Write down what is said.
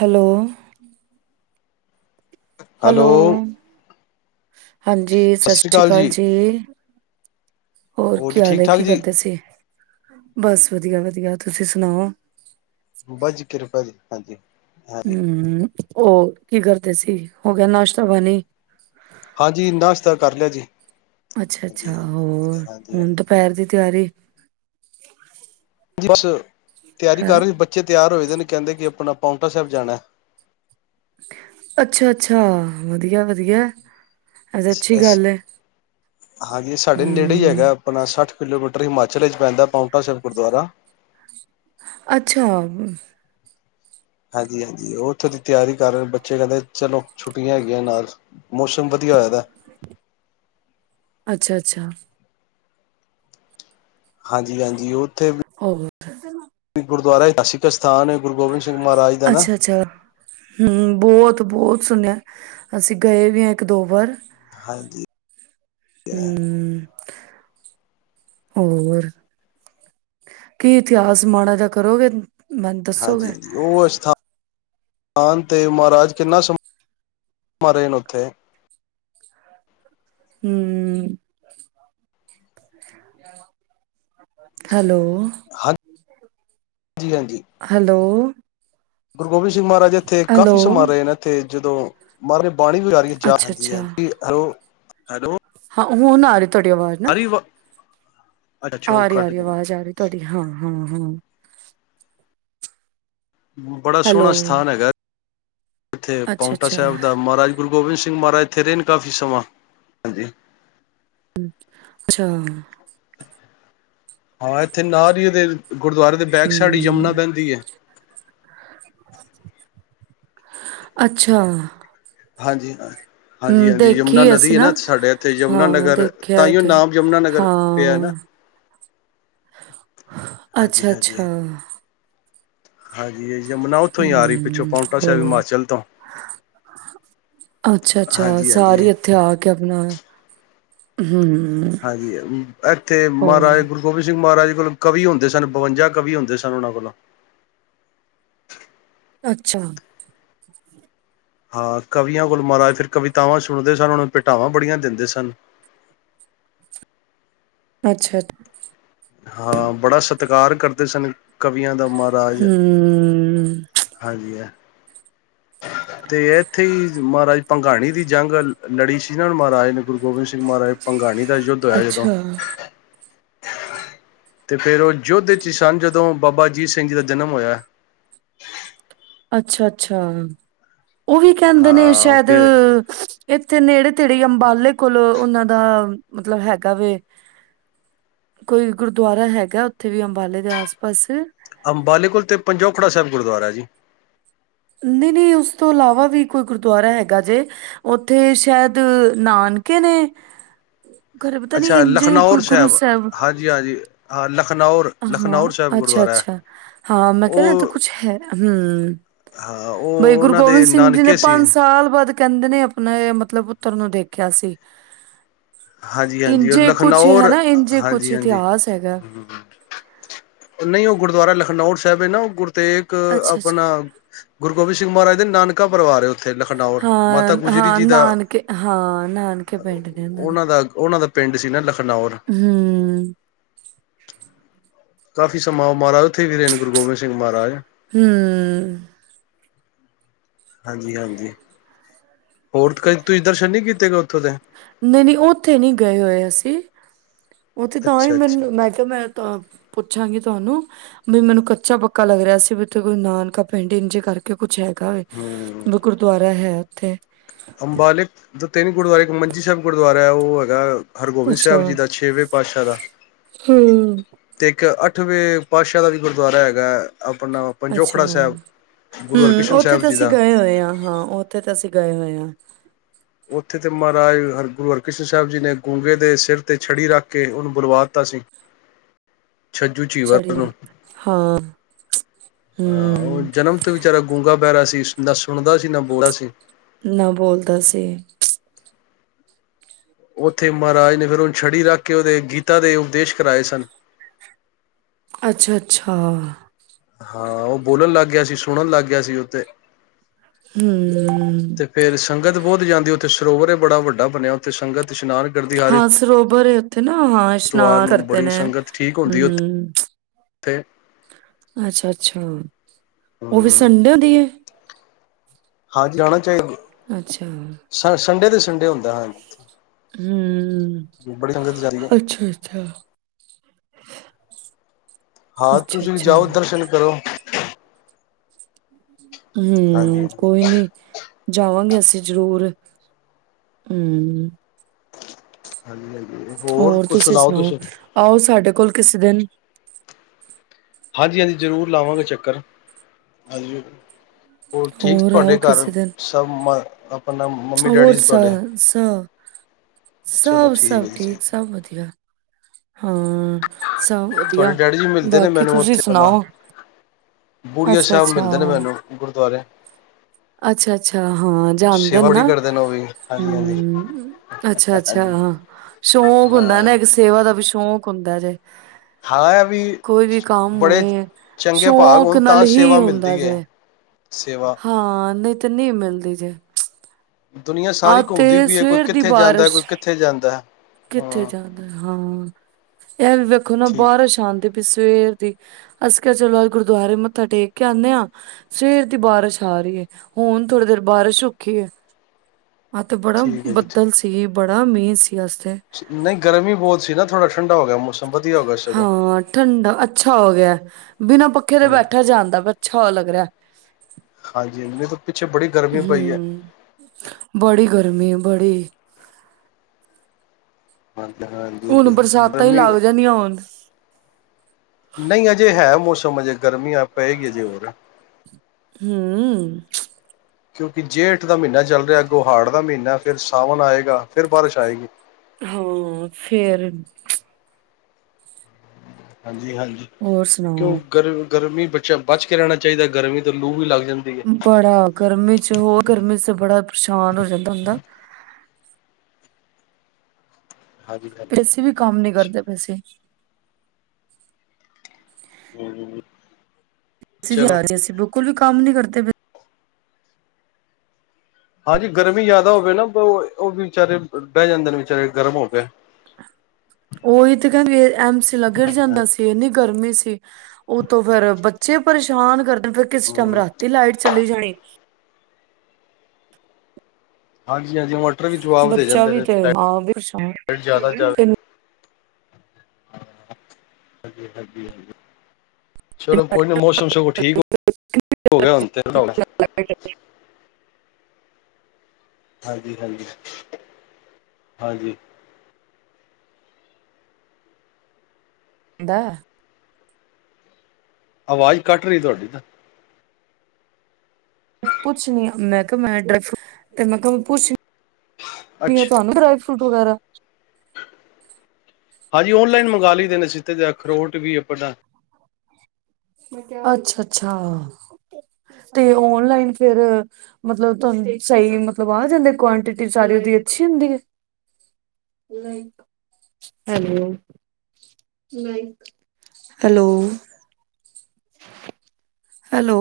Hello. Hello. ਹਾਂਜੀ, ਸਤਿ ਸ੍ਰੀ ਅਕਾਲ ਜੀ। ਹੋਰ ਜੀ ਠੀਕ ਖਿਆਲ ਠਾਕ ਕੀ ਜੀ? ਕਰਦੇ ਸੀ, ਬਸ ਵਧੀਆ-ਵਧੀਆ। ਤੁਸੀਂ ਸੁਣਾਓ? ਬਸ ਜੀ, ਕਿਰਪਾ ਜੀ, ਹਾਂਜੀ। ਹਾਂਜੀ, ਹੂੰ, ਹੋਰ ਕੀ ਕਰ ਅਸੀ ਹੋ ਗਿਆ ਨਾਸ਼ਤਾ-ਪਾਣੀ। ਹਾਂਜੀ, ਨਾਸ਼ਤਾ ਕਰ ਲਿਆ ਜੀ। ਹਾਂਜੀ, ਅੱਛਾ-ਅੱਛਾ, ਹਾਂਜੀ, ਹੋਰ ਹਾਂਜੀ, ਹਾਂਜੀ। ਹੁਣ ਦੁਪਹਿਰ ਦੀ ਤਿਆਰੀ। [inaudible] ਬੱਸ। ਤਿਆਰੀ ਹੈ, ਕਰਨ ਬੱਚੇ ਤਿਆਰ ਹੋਏਦੇ ਨੇ ਕਹਿੰਦੇ ਕਿ ਆਪਣਾ ਪਾਊਂਟਾ ਸਾਹਿਬ ਜਾਣਾ। ਅੱਛਾ-ਅੱਛਾ ਵਧੀਆ-ਵਧੀਆ। ਹਾਂਜੀ, ਸਾਡੇ ਨੇੜੇ ਹੀ ਹਮ ਹੈਗਾ ਆਪਣਾ ਸੱਠ ਕਿਲੋਮੀਟਰ। ਹਿਮਾਚਲ ਵਿੱਚ ਪੈਂਦਾ, ਪਾਊਂਟਾ ਸਾਹਿਬ ਗੁਰਦੁਆਰਾ। ਅੱਛਾ। ਹਾਂਜੀ-ਹਾਂਜੀ, ਉਹ ਉੱਥੋਂ ਦੀ ਤਿਆਰੀ ਕਰ ਰਹੇ ਬੱਚੇ ਕਹਿੰਦੇ ਚਲੋ ਛੁੱਟੀਆਂ ਹੈਗੀਆਂ ਨਾਲ ਮੌਸਮ ਵਧੀਆ ਹੋਆਦਾ। ਅੱਛਾ-ਅੱਛਾ। ਹਾਂਜੀ-ਹਾਂਜੀ ਉਹ ਹੋਰ। ਗੁਰਦੁਆਰਾ ਏਤਿਹਾਸਿਕ ਅਸਥਾਨ ਅੱਛਾ-ਅੱਛਾ ਹੂੰ ਬਹੁਤ-ਬਹੁਤ ਸੁਣਿਆ ਅਸੀਂ ਗਏ ਵੀ ਹਾਂ ਇੱਕ-ਦੋ ਵਾਰ। ਹਾਂਜੀ। [unintelligible] ਹਮ ਹੋਰ, ਕੀ ਇਤਿਹਾਸ ਮਾੜਾ ਜਿਹਾ ਕਰੋਗੇ? ਮੈਨੂੰ ਦੱਸੋਗੇ ਹਾਂਜੀ-ਹਾਂਜੀ, ਉਹ ਸਥਾਨ ਆਨ ਤੇ ਮਹਾਰਾਜ ਕਿੰਨਾ ਸਮਾ ਰਹੇ ਨੇ ਉੱਥੇ ਹੂੰ ਹੈਲੋ। ਹਾਂਨ ਹੈਲੋ। ਗੁਰੂ ਗੋਬਿੰਦ ਸਿੰਘ ਮਹਾਰਾਜ ਇੱਥੇ ਹੈਲੋ ਕਾਫੀ ਸਮਾ ਰਹੇ ਨੇ ਇੱਥੇ ਜਦੋਂ ਮਰ ਬਾਣੀ ਵੀ ਅੱਛਾ [unintelligible] ਅੱਛਾ ਹੈਲੋ ਉਹ ਨਾ ਰਹੇ ਤੁਹਾਡੀ ਆਵਾਜ਼ ਨਾ ਅਰੀ ਅੱਛਾ ਉਹ ਆ ਰਹੀ ਆ ਕੱਟ ਰਹੀ ਗਈ ਆਵਾਜ਼ ਆ ਰਹੀ ਤੁਹਾਡੀ ਹਾਂ-ਹਾਂ। ਹੂੰ ਬੜਾ ਸੋਹਣਾ ਸਥਾਨ ਹੈਗਾ। ਇੱਥੇ ਅੱਛਾ ਪਾਉਂਟਾ ਅੱਛਾ ਸਾਹਿਬ ਦਾ ਮਹਾਰਾਜ ਗੁਰੂ ਗੋਬਿੰਦ ਸਿੰਘ ਮਹਾਰਾਜ ਇੱਥੇ ਰਹੇ ਨੇ ਕਾਫੀ ਸਮਾਂ, ਹਾਂਜੀ। ਹੂੰ ਅੱਛਾ ਹਾਂ ਇੱਥੇ ਨਾਲ ਹੀ ਇਹਦੇ ਗੁਰਦੁਆਰੇ ਦੇ ਬੈਗ ਸਾਈਡ ਈ ਯਮੁਨਾ ਹਮ ਬਹਿੰਦੀ ਐ। ਅੱਛਾ ਹਾਂਜੀ ਹਾਂ ਹਾਂਜੀ ਹੂੰ ਹਾਂਜੀ ਦੇਖੀ ਯਮੁਨਾ ਨਦੀ ਅਸੀਂ ਹੈ ਨਾ, ਸਾਡੇ ਇੱਥੇ ਯਮੁਨਾ ਹਾਂ ਨਗਰ ਦੇਖਿਆ ਤਾਂਹੀਓ ਉਥੇ ਨਾਮ ਯਮੁਨਾ ਨਗਰ ਪਿਆ ਨਾ ਹਾਂ, ਹਾਂਜੀ ਅੱਛਾ-ਅੱਛਾ। ਹਾਂਜੀ ਹਾਂਜੀ ਯਮੁਨਾ ਉੱਥੋਂ ਹੀ ਆ ਰਹੀ ਪਿੱਛੋਂ ਹੂੰ ਪਾਉਂਟਾ ਸਾਹਿਬ ਹੋਰ, ਹਿਮਾਚਲ ਤੋਂ ਅੱਛਾ-ਅੱਛਾ ਹਾਂਜੀ ਹਾਂਜੀ ਸਾਰੇ ਇੱਥੇ ਆ ਕੇ ਆਪਣਾ ਹੂੰ ਹਾਂਜੀ ਇੱਥੇ ਮਹਾਰਾਜਾ ਗੁਰੂ ਗੋਬਿੰਦ ਸਿੰਘ ਮਹਾਰਾਜ ਕੋਲ ਕਵੀ ਹੁੰਦੇ ਸਨ ਬਵੰਜਾ ਕਵੀ ਹੁੰਦੇ ਸਨ ਉਹਨਾਂ ਕੋਲੋਂ। ਅੱਛਾ ਹਾਂ ਕਵੀਆਂ ਕੋਲ ਮਹਾਰਾਜ ਫਿਰ ਕਵਿਤਾਵਾਂ ਸੁਣਦੇ ਸਨ ਓਹਨਾਂ ਨੂੰ ਭੇਟਾਵਾਂ ਬੜੀਆਂ ਦਿੰਦੇ ਸਨ। ਅੱਛਾ ਹਾਂ ਬੜਾ ਸਤਿਕਾਰ ਕਰਦੇ ਸਨ। ਕਵੀਆਂ ਦਾ ਮਹਾਰਾਜ, ਹੂੰ, ਹਾਂਜੀ ਹੈ। ਤੇ ਇੱਥੇ ਹੀ ਮਹਾਰਾਜ ਪੰੰਘਾਣੀ ਦੀ ਜੰਗ ਲੜੀ ਸੀ ਨਾਂ ਮਹਾਰਾਜ ਨੇ ਗੁਰੂ ਗੋਬਿੰਦ ਸਿੰਘ ਮਹਾਰਾਜ ਭੰਗਾਣੀ ਦਾ ਯੁੱਧ ਹੋਇਆ ਜਦੋਂ ਅੱਛਾ, ਤੇ ਫਿਰ ਉਹ ਯੁੱਧ ਵਿੱਚ ਸਨ ਜਦੋਂ ਬਾਬਾ ਅਜੀਤ ਸਿੰਘ ਜੀ ਦਾ ਜਨਮ ਹੋਇਆ। ਅੱਛਾ-ਅੱਛਾ। ਉਹ ਵੀ ਕਹਿੰਦੇ ਨੇ ਹਾਂ ਸ਼ਾਇਦ ਫਿਰ ਇੱਥੇ ਨੇੜੇ-ਤੇੜੇ ਹੀ ਅੰਬਾਲੇ ਕੋਲ ਉਹਨਾਂ ਦਾ ਮਤਲਬ ਹੈਗਾ ਵੇ, ਕੋਈ ਗੁਰਦੁਆਰਾ ਹੈਗਾ ਉੱਥੇ ਵੀ ਅੰਬਾਲੇ ਦੇ ਆਸ-ਪਾਸ। ਅੰਬਾਲੇ ਕੋਲ ਤੇ ਪੰਜੋਖੜਾ ਸਾਹਿਬ ਗੁਰਦੁਆਰਾ ਜੀ। ਨਹੀਂ-ਨਹੀਂ ਉਸ ਤੋਂ ਇਲਾਵਾ ਵੀ ਕੋਈ ਗੁਰਦੁਆਰਾ ਹੈਗਾ ਜੇ, ਉੱਥੇ ਸ਼ਾਇਦ ਨਾਨਕੇ ਨੇ। ਘਰੇ ਪਤਾ ਨੀ ਅੱਛਾ ਇੰਝ ਕੋਈ ਲਖਨੌਰ ਗੁਰੂ ਸਾਹਿਬ ਹਾਂਜੀ-ਹਾਂਜੀ। ਹਾਂ ਲੱਖ ਹਾਂ ਅੱਛਾ-ਅੱਛਾ ਹਾਂ ਮੈਂ ਕਿਹਾ ਨਾ ਇੱਥੇ ਉਹ ਕੁਛ ਹੈ ਹੂੰ ਹਾਂ ਬਈ ਉਹ ਗੁਰੂ ਉਹਨਾਂ ਦੇ ਗੋਬਿੰਦ ਸਿੰਘ ਜੀ ਨੇ ਨਾਨਕੇ ਸੀ ਪੰਜ ਸਾਲ ਬਾਅਦ ਕਹਿੰਦੇ ਨੇ ਆਪਣੇ ਮਤਲਬ ਪੁੱਤਰ ਨੂੰ ਦੇਖਿਆ ਸੀ। ਹਾਂਜੀ ਹਾਂਜੀ ਉਹ ਇੰਝੇ ਕੁਛ ਹੀ ਲਖਨੌਰ ਹੈਨਾ ਇੰਝੇ ਕੁਛ ਹਾਂਜੀ ਹਾਂਜੀ ਇਤਿਹਾਸ ਹੈਗਾ ਨਹੀਂ ਉਹ ਗੁਰਦੁਆਰਾ ਲਖਨੌਰ ਸਾਹਿਬ ਇਹ ਨਾ ਉਹ ਤੇ ਇੱਕ ਆਪਣਾ ਅੱਛਾ-ਅੱਛਾ ਗੁਰੂ ਗੋਬਿੰਦ ਮਹਾਜ ਦੇ ਨਾਨਕਾ ਪ੍ਰਵਾਰ ਏ ਹਾਂ ਹਾਂ ਨਾਨਕੇ ਹਾਂ ਨਾਨਕੇ ਪਿੰਡ ਨੇ ਉਹਨਾਂ ਦੇ ਦਾ ਉਹਨਾਂ ਦਾ ਪਿੰਡ ਸੀ ਨਾ ਲੱਖ ਨੌਰ ਕਾਫੀ ਸਮਾਂ ਉਹ ਮਹਾਰਾਜ ਉੱਥੇ ਰਹੇ ਗੁਰੂ ਗੋਬਿੰਦ ਸਿੰਘ ਮਹਾਰਾਜ ਹੂੰ ਹਾਂਜੀ ਹਾਂਜੀ ਹੋਰ ਕਦੇ ਤੁਸੀਂ ਦਰਸ਼ਨ ਨਹੀਂ ਕੀਤੇ ਗਏ ਉੱਥੋਂ ਦੇ ਨਹੀਂ ਨਹੀਂ ਉਹ ਉੱਥੇ ਨਹੀਂ ਗਏ ਹੋਏ ਅਸੀਂ ਉਥੇ ਤਾਂ ਹੀ ਅੱਛਾ ਅੱਛਾ ਮੈਨੂੰ ਮੈਂ ਕਿਹਾ ਮੈਂ ਪੁੱਛਾਂਗੀ। ਤੁਹਾਨੂੰ ਵੀ ਮੈਨੂੰ ਕੱਚਾ ਪੱਕਾ ਲੱਗ ਰਿਹਾ ਸੀ ਵੀ ਉਥੇ ਕੋਈ ਨਾਨਕਾ ਪਿੰਡ ਇੰਝੇ ਕਰਕੇ ਕੁਛ ਹੈਗਾ ਹੈ ਗੁਰਦੁਆਰਾ ਹੈ। ਉਥੇ ਅੰਬਾਲਿਕ ਜੋ ਤਿੰਨ ਗੁਰਦੁਆਰੇ ਇੱਕ ਮੰਜੀ ਸਾਹਿਬ ਗੁਰਦੁਆਰਾ ਹੈ ਉਹ ਹੈਗਾ। ਹਰਗੋਬਿੰਦ ਅੱਛਾ ਸਾਹਿਬ ਜੀ ਦਾ ਛੇਵੇਂ ਪਾਤਸ਼ਾਹ ਦਾ ਹੂੰ ਤੇ ਇੱਕ ਅੱਠ ਅੱਠਵੇਂ ਪਾਤਸ਼ਾਹ ਦਾ ਵੀ ਗੁਰਦੁਆਰਾ ਹੈਗਾ ਆਪਣਾ ਅੱਛਾ ਪੰਜੋਖੜਾ ਸਾਹਿਬ ਗੁਰੂ ਹੂੰ ਹਰਕ੍ਰਿਸ਼ਨ ਉੱਥੇ ਸਾਹਿਬ ਤਾਂ ਜੀ ਅਸੀਂ ਦਾ ਗਏ ਹੋਏ ਹਾਂ ਹਾਂ ਉੱਥੇ ਤਾਂ ਅਸੀਂ ਗਏ ਹੋਏ ਹਾਂ। ਉੱਥੇ ਤੇ ਮਹਾਰਾਜ ਹਰ ਗੁਰੂ ਹਰਿਕ੍ਰਿਸ਼ਨ ਸਾਹਿਬ ਜੀ ਨੇ ਗੂੰਗੇ ਦੇ ਸਿਰ ਤੇ ਛੜੀ ਰੱਖ ਕੇ ਉਹਨੂੰ ਬੁਲਵਾ ਦਿੱਤਾ ਸੀ। ਛੱਜੂ ਚੀਵਰ ਛੜੀ ਨੂੰ ਹਾਂ। ਹਾਂ ਉਹ ਹੂੰ ਜਨਮ ਤੇ ਵਿਚਾਰਾ ਗੁੰਗਾ ਬਹਿਰਾ ਸੀ ਸੁਣਦਾ ਨਾ ਬੋਲਦਾ ਸੀ ਨਾ ਬੋਲਦਾ ਸੀ ਉੱਥੇ ਮਹਾਰਾਜ ਨੇ ਫਿਰ ਉਹਨੂੰ ਛੜੀ ਰੱਖ ਕੇ ਉਹਦੇ ਗੀਤਾ ਦੇ ਉਪਦੇਸ਼ ਕਰਵਾਏ ਸਨ। ਅੱਛਾ ਅੱਛਾ ਹਾਂ ਉਹ ਬੋਲਣ ਲੱਗ ਗਿਆ ਸੀ ਸੁਣਨ ਲੱਗ ਗਿਆ ਸੀ ਉੱਥੇ ਹੂੰ। ਤੇ ਫੇਰ ਸੰਗਤ ਬਹੁਤ ਜਾਂਦੀ ਉੱਥੇ ਸਰੋਵਰ ਬੜਾ ਵੱਡਾ ਬਣਿਆ ਉੱਥੇ ਸੰਗਤ ਇਸ਼ਨਾਨ ਕਰਦੀ ਹਰ ਹਾਂ ਸਰੋਵਰ ਹੈ। ਨਾ ਐਤਵਾਰ ਇਸ਼ਨਾਨ ਨੂੰ ਕਰਦੇ ਬੜੀ ਨੇ ਹੂੰ ਤੇ ਅੱਛਾ- ਅੱਛਾ ਉਹ ਵੀ ਹੂੰ ਸੰਡੇ ਦੀ ਹੈ। ਹਾਂਜੀ ਆਣਾ ਚਾਹੀਦਾ। ਅੱਛਾ। ਸ ਸੰਡੇ ਤੇ ਸੰਡੇ ਹੁੰਦਾ ਹਾਂਜੀ। ਹੂੰ, ਜਾਂਦੀ ਹੈ ਅੱਛਾ- ਅੱਛਾ। ਹਾਂ, ਤੁਸੀਂ ਅੱਛਾ-ਅੱਛਾ। ਜਾਓ ਦਰਸ਼ਨ ਕਰੋ। [unintelligible] ਹਾਂਜੀ ਹੂੰ ਕੋਈ ਨੀ ਜਾਵਾਂਗੇ ਅਸੀਂ ਜ਼ਰੂਰ ਹੂੰ। ਹਾਂਜੀ- ਹਾਂਜੀ। ਹੋਰ ਤੁਸੀਂ ਸੁਣਾਓ, ਆਓ ਸਾਡੇ ਕੋਲ ਕਿਸ ਦਿਨ। ਹਾਂਜੀ- ਹਾਂਜੀ ਜ਼ਰੂਰ ਲਾਵਾਂਗੇ ਚੱਕਰ ਹਾਂਜੀ। ਠੀਕ ਹੋਰ ਆਓ ਤੁਹਾਡੇ ਘਰ ਕਿਸੇ ਦਿਨ ਸਭ ਮ ਆਪਣਾ ਮੰਮੀ ਹੋਰ ਡੈਡੀ ਸ ਤੁਹਾਡੇ ਸ ਚਲੋ ਸਭ ਸਭ ਹੈ ਜੀ ਠੀਕ ਸਭ ਵਧੀਆ। ਹਾਂ, ਸਭ ਤੁਹਾਡੇ ਵਧੀਆ ਡੈਡੀ ਜੀ ਮਿਲਦੇ ਨੇ ਬਾਕੀ ਮੈਨੂੰ ਤੁਸੀਂ ਉੱਥੇ ਆਪਣਾ ਸੁਣਾਓ। ਬੁੜੀਆ ਅੱਛਾ- ਸਾਹਿਬ ਅੱਛਾ ਮਿਲਦੇ ਨੇ ਮੈਨੂੰ ਗੁਰਦੁਆਰੇ ਅੱਛਾ- ਅੱਛਾ ਹਾਂ ਜਾਂਦੇ ਸੇਵਾ ਨਾ ਬੜੀ ਕਰਦੇ ਨੇ ਉਹ ਵੀ ਹਾਂਜੀ ਹਾਂਜੀ ਹੂੰ। ਅੱਛਾ- ਅੱਛਾ ਹਾਂਜੀ ਸ਼ੌਕ ਹੁੰਦਾ ਹਾਂ ਨਾ ਇੱਕ ਸੇਵਾ ਦਾ ਸ਼ੌਕ ਹੁੰਦਾ ਜੇ ਹਾਂ ਵੀ ਕੋਈ ਵੀ ਕੰਮ ਬੜੇ ਹੋਏ ਚੰਗੇ ਭਾਗ ਸ਼ੌਕ ਹੋਣ ਨਾਲ ਤਾਂ ਹੀ ਸੇਵਾ ਹੁੰਦਾ ਮਿਲਦੀ ਹੈ। ਜੇ ਸੇਵਾ ਹਾਂ, ਨਹੀਂ ਤੇ ਨਹੀਂ ਮਿਲਦੀ ਜੇ ਦੁਨੀਆਂ ਆ ਸਾਰੀ ਤੇ ਘੁੰਮਦੀ ਪਈ ਹੈ ਕੋਈ ਸਵੇਰ ਦੀ ਕਿੱਥੇ ਜਾਂਦਾ ਕੋਈ ਬਾਰਿਸ਼ ਕਿੱਥੇ ਜਾਂਦਾ। ਕਿੱਥੇ ਹਾਂ ਜਾਂਦਾ ਹਾਂ। [inaudible] ਇਹ ਵੀ ਵੇਖੋ ਨਾ ਠੀਕ ਬਾਰਸ਼ ਆਂਦੀ ਪਈ ਸੀ। ਸਵੇਰ ਦੀ ਅਸੀਂ ਕਿਹਾ ਚਲੋ ਅੱਜ ਗੁਰਦੁਆਰੇ ਮੱਥਾ ਟੇਕ ਕੇ ਆਂਦੇ ਹਾਂ, ਸਵੇਰ ਦੀ ਬਾਰਿਸ਼ ਆ ਰਹੀ ਹੈ ਹੁਣ ਥੋੜ੍ਹੀ ਦੇਰ ਬਾਰਿਸ਼ ਰੁਕੀ ਹੈ। ਅੱਜ ਤੇ ਬੜਾ ਠੀਕ ਹੈ ਜੀ ਬੱਦਲ ਸੀ। ਬੜਾ ਮੀਂਹ ਸੀ ਅੱਜ ਤੇ। ਨਹੀਂ, ਗਰਮੀ ਬਹੁਤ ਸੀ ਨਾ ਥੋੜਾ ਠੰਢਾ ਹੋ ਗਿਆ ਮੌਸਮ ਵਧੀਆ ਹੋ ਗਿਆ ਸਗੋਂ। ਹਾਂ ਠੰਡਾ ਅੱਛਾ ਹੋ ਗਿਆ ਬਿਨਾਂ ਪੱਖੇ ਦੇ ਹੂੰ ਬੈਠਾ ਜਾਂਦਾ ਬ ਅੱਛਾ ਲੱਗ ਰਿਹਾ। ਹਾਂਜੀ ਮੀਂਹ ਤੋਂ ਪਿੱਛੇ ਬੜੀ ਗਰਮੀ ਪਈ ਹੈ। ਹੂੰ ਬੜੀ ਗਰਮੀ ਬੜੀ ਹੁਣ ਹਾਂਜੀ ਬਰਸਾਤਾਂ ਹੀ ਮੰਮੀ ਲੱਗ ਜਾਣੀਆਂ ਹੁਣ ਨਹੀਂ ਅਜੇ ਹੈ ਮੌਸਮ ਤੁਮ ਅਜੇ ਗਰਮੀ ਆ ਪਏਗੀ ਅਜੇ ਹੋਰ। ਹਮ। ਕਿਉਂਕਿ ਜੇ ਹੇਠ ਦਾ ਮਹੀਨਾ ਚੱਲ ਰਿਹਾ ਗੋਹਾੜ ਦਾ ਮਹੀਨਾ ਫਿਰ ਸਾਵਣ ਆਏਗਾ ਫਿਰ ਬਾਰਿਸ਼ ਆਏਗੀ। ਹਾਂ, ਫੇਰ ਹਾਂਜੀ। ਜੀ ਹਾਂਜੀ, ਹੋਰ ਕਿਉਂ ਸੁਣਾਓ ਗਰ -ਗਰਮੀ ਬ- ਬਚ ਕੇ ਰਹਿਣਾ ਚਾਹੀਦਾ ਗਰਮੀ ਤੋਂ ਲੂ ਵੀ ਲੱਗਦਾ। ਬੜਾ ਗਰਮੀ ਚ ਹੋਰ ਗਰਮੀ ਚ ਬੜਾ ਪਰੇਸ਼ਾਨ ਹੋ ਜਾਂਦਾ ਹੁੰਦਾ। ਹਾਂਜੀ ਹਾਂਜੀ ਪੈਸੇ ਵੀ ਕੰਮ ਨੀ ਕਰਦੇ ਪੈਸੇ ਹਮ। ਚਲੋ ਅਸੀਸੀਂ ਬੁ [unintelligible] ਕੋਈ ਵੀ ਕੰਮ ਨਹੀਂ ਕਰਦੇ। ਹਾਂਜੀ ਗਰਮੀ ਜ਼ਿਆਦਾ ਹੋਵੇ ਨਾ ਉਹ ਵੀ ਵਿਚਾਰੇ ਬਹਿ ਜਾਂਦੇ ਨੇ ਵਿਚਾਰੇ ਗਰਮ ਹੋਵੇ। ਉਹੀ ਤੇ ਕਹਿੰਦੇ ਐਮ ਸੀ ਗਿਰ ਜਾਂਦਾ ਸੀ ਇੰਨੀ ਗਰਮੀ ਸੀ। ਉਹ ਤੋਂ ਫੇਰ ਬ ਬੱਚੇ ਪਰੇਸ਼ਾਨ ਕਰ ਫਿਰ ਕਿਸ ਟਾਈਮ ਰਾਤੀ ਲਾਈਟ ਚਲੀ ਜਾਣੀ। [unintelligible] ਹਾਂਜੀ - ਹਾਂਜੀ, ਮ ਬੱਚਾ ਵੀ ਤੇ ਹਾਂ [unintelligible] ਹਾਂ, ਹਜੀ -ਹਾਂਜੀ -ਹਾਂਜੀ ਚਲੋ ਕੋਈ ਨਾ ਮੌਸਮ ਸਗੋਂ ਠੀਕ, ਹੋ ਹੋ ਗਿਆ ਹੁਣ ਤੇ ਹਾਂਜੀ -ਹਾਂਜੀ -ਹਾਂਜੀ। ਦਾ ਆਵਾਜ਼ ਕੱਟ ਰਹੀ ਤੁਹਾਡੀ ਤਾਂ ਪੁੱਛ ਨ ਮੈਂ ਕਿਹਾ ਮੈਂ ਦਸ ਤੇ ਮੈਂ ਕਿਹਾ ਪੁੱਛ ਅੱਛਾ ਨ ਤੁਹਾਨੂੰ ਫੂਟ ਵਗੈਰਾ ਹਾਂਜੀ ਓਨਲਾਈਨ ਮੰਗਵਾ ਲਈ ਦੇ ਨੇ ਸੀਧੇ ਜ ਅਖਰੋਟ ਵੀ ਆਪ ਅੱਛਾ- ਅੱਛਾ ਤੇ ਓਨ ਲਈਨ ਫਿਰ, ਮਤਲਬ ਤੁਾਨ ਸਹੀ ਮਤਲਬ ਆ ਜਾਂਦੇ ਕੁਟਿਟੀ ਸਾਰੀ ਓਦੀ ਅੱਛੀ ਹੰਦੀ। ਆਲੋ ਹੈਲੋ। ਹੈਲੋ।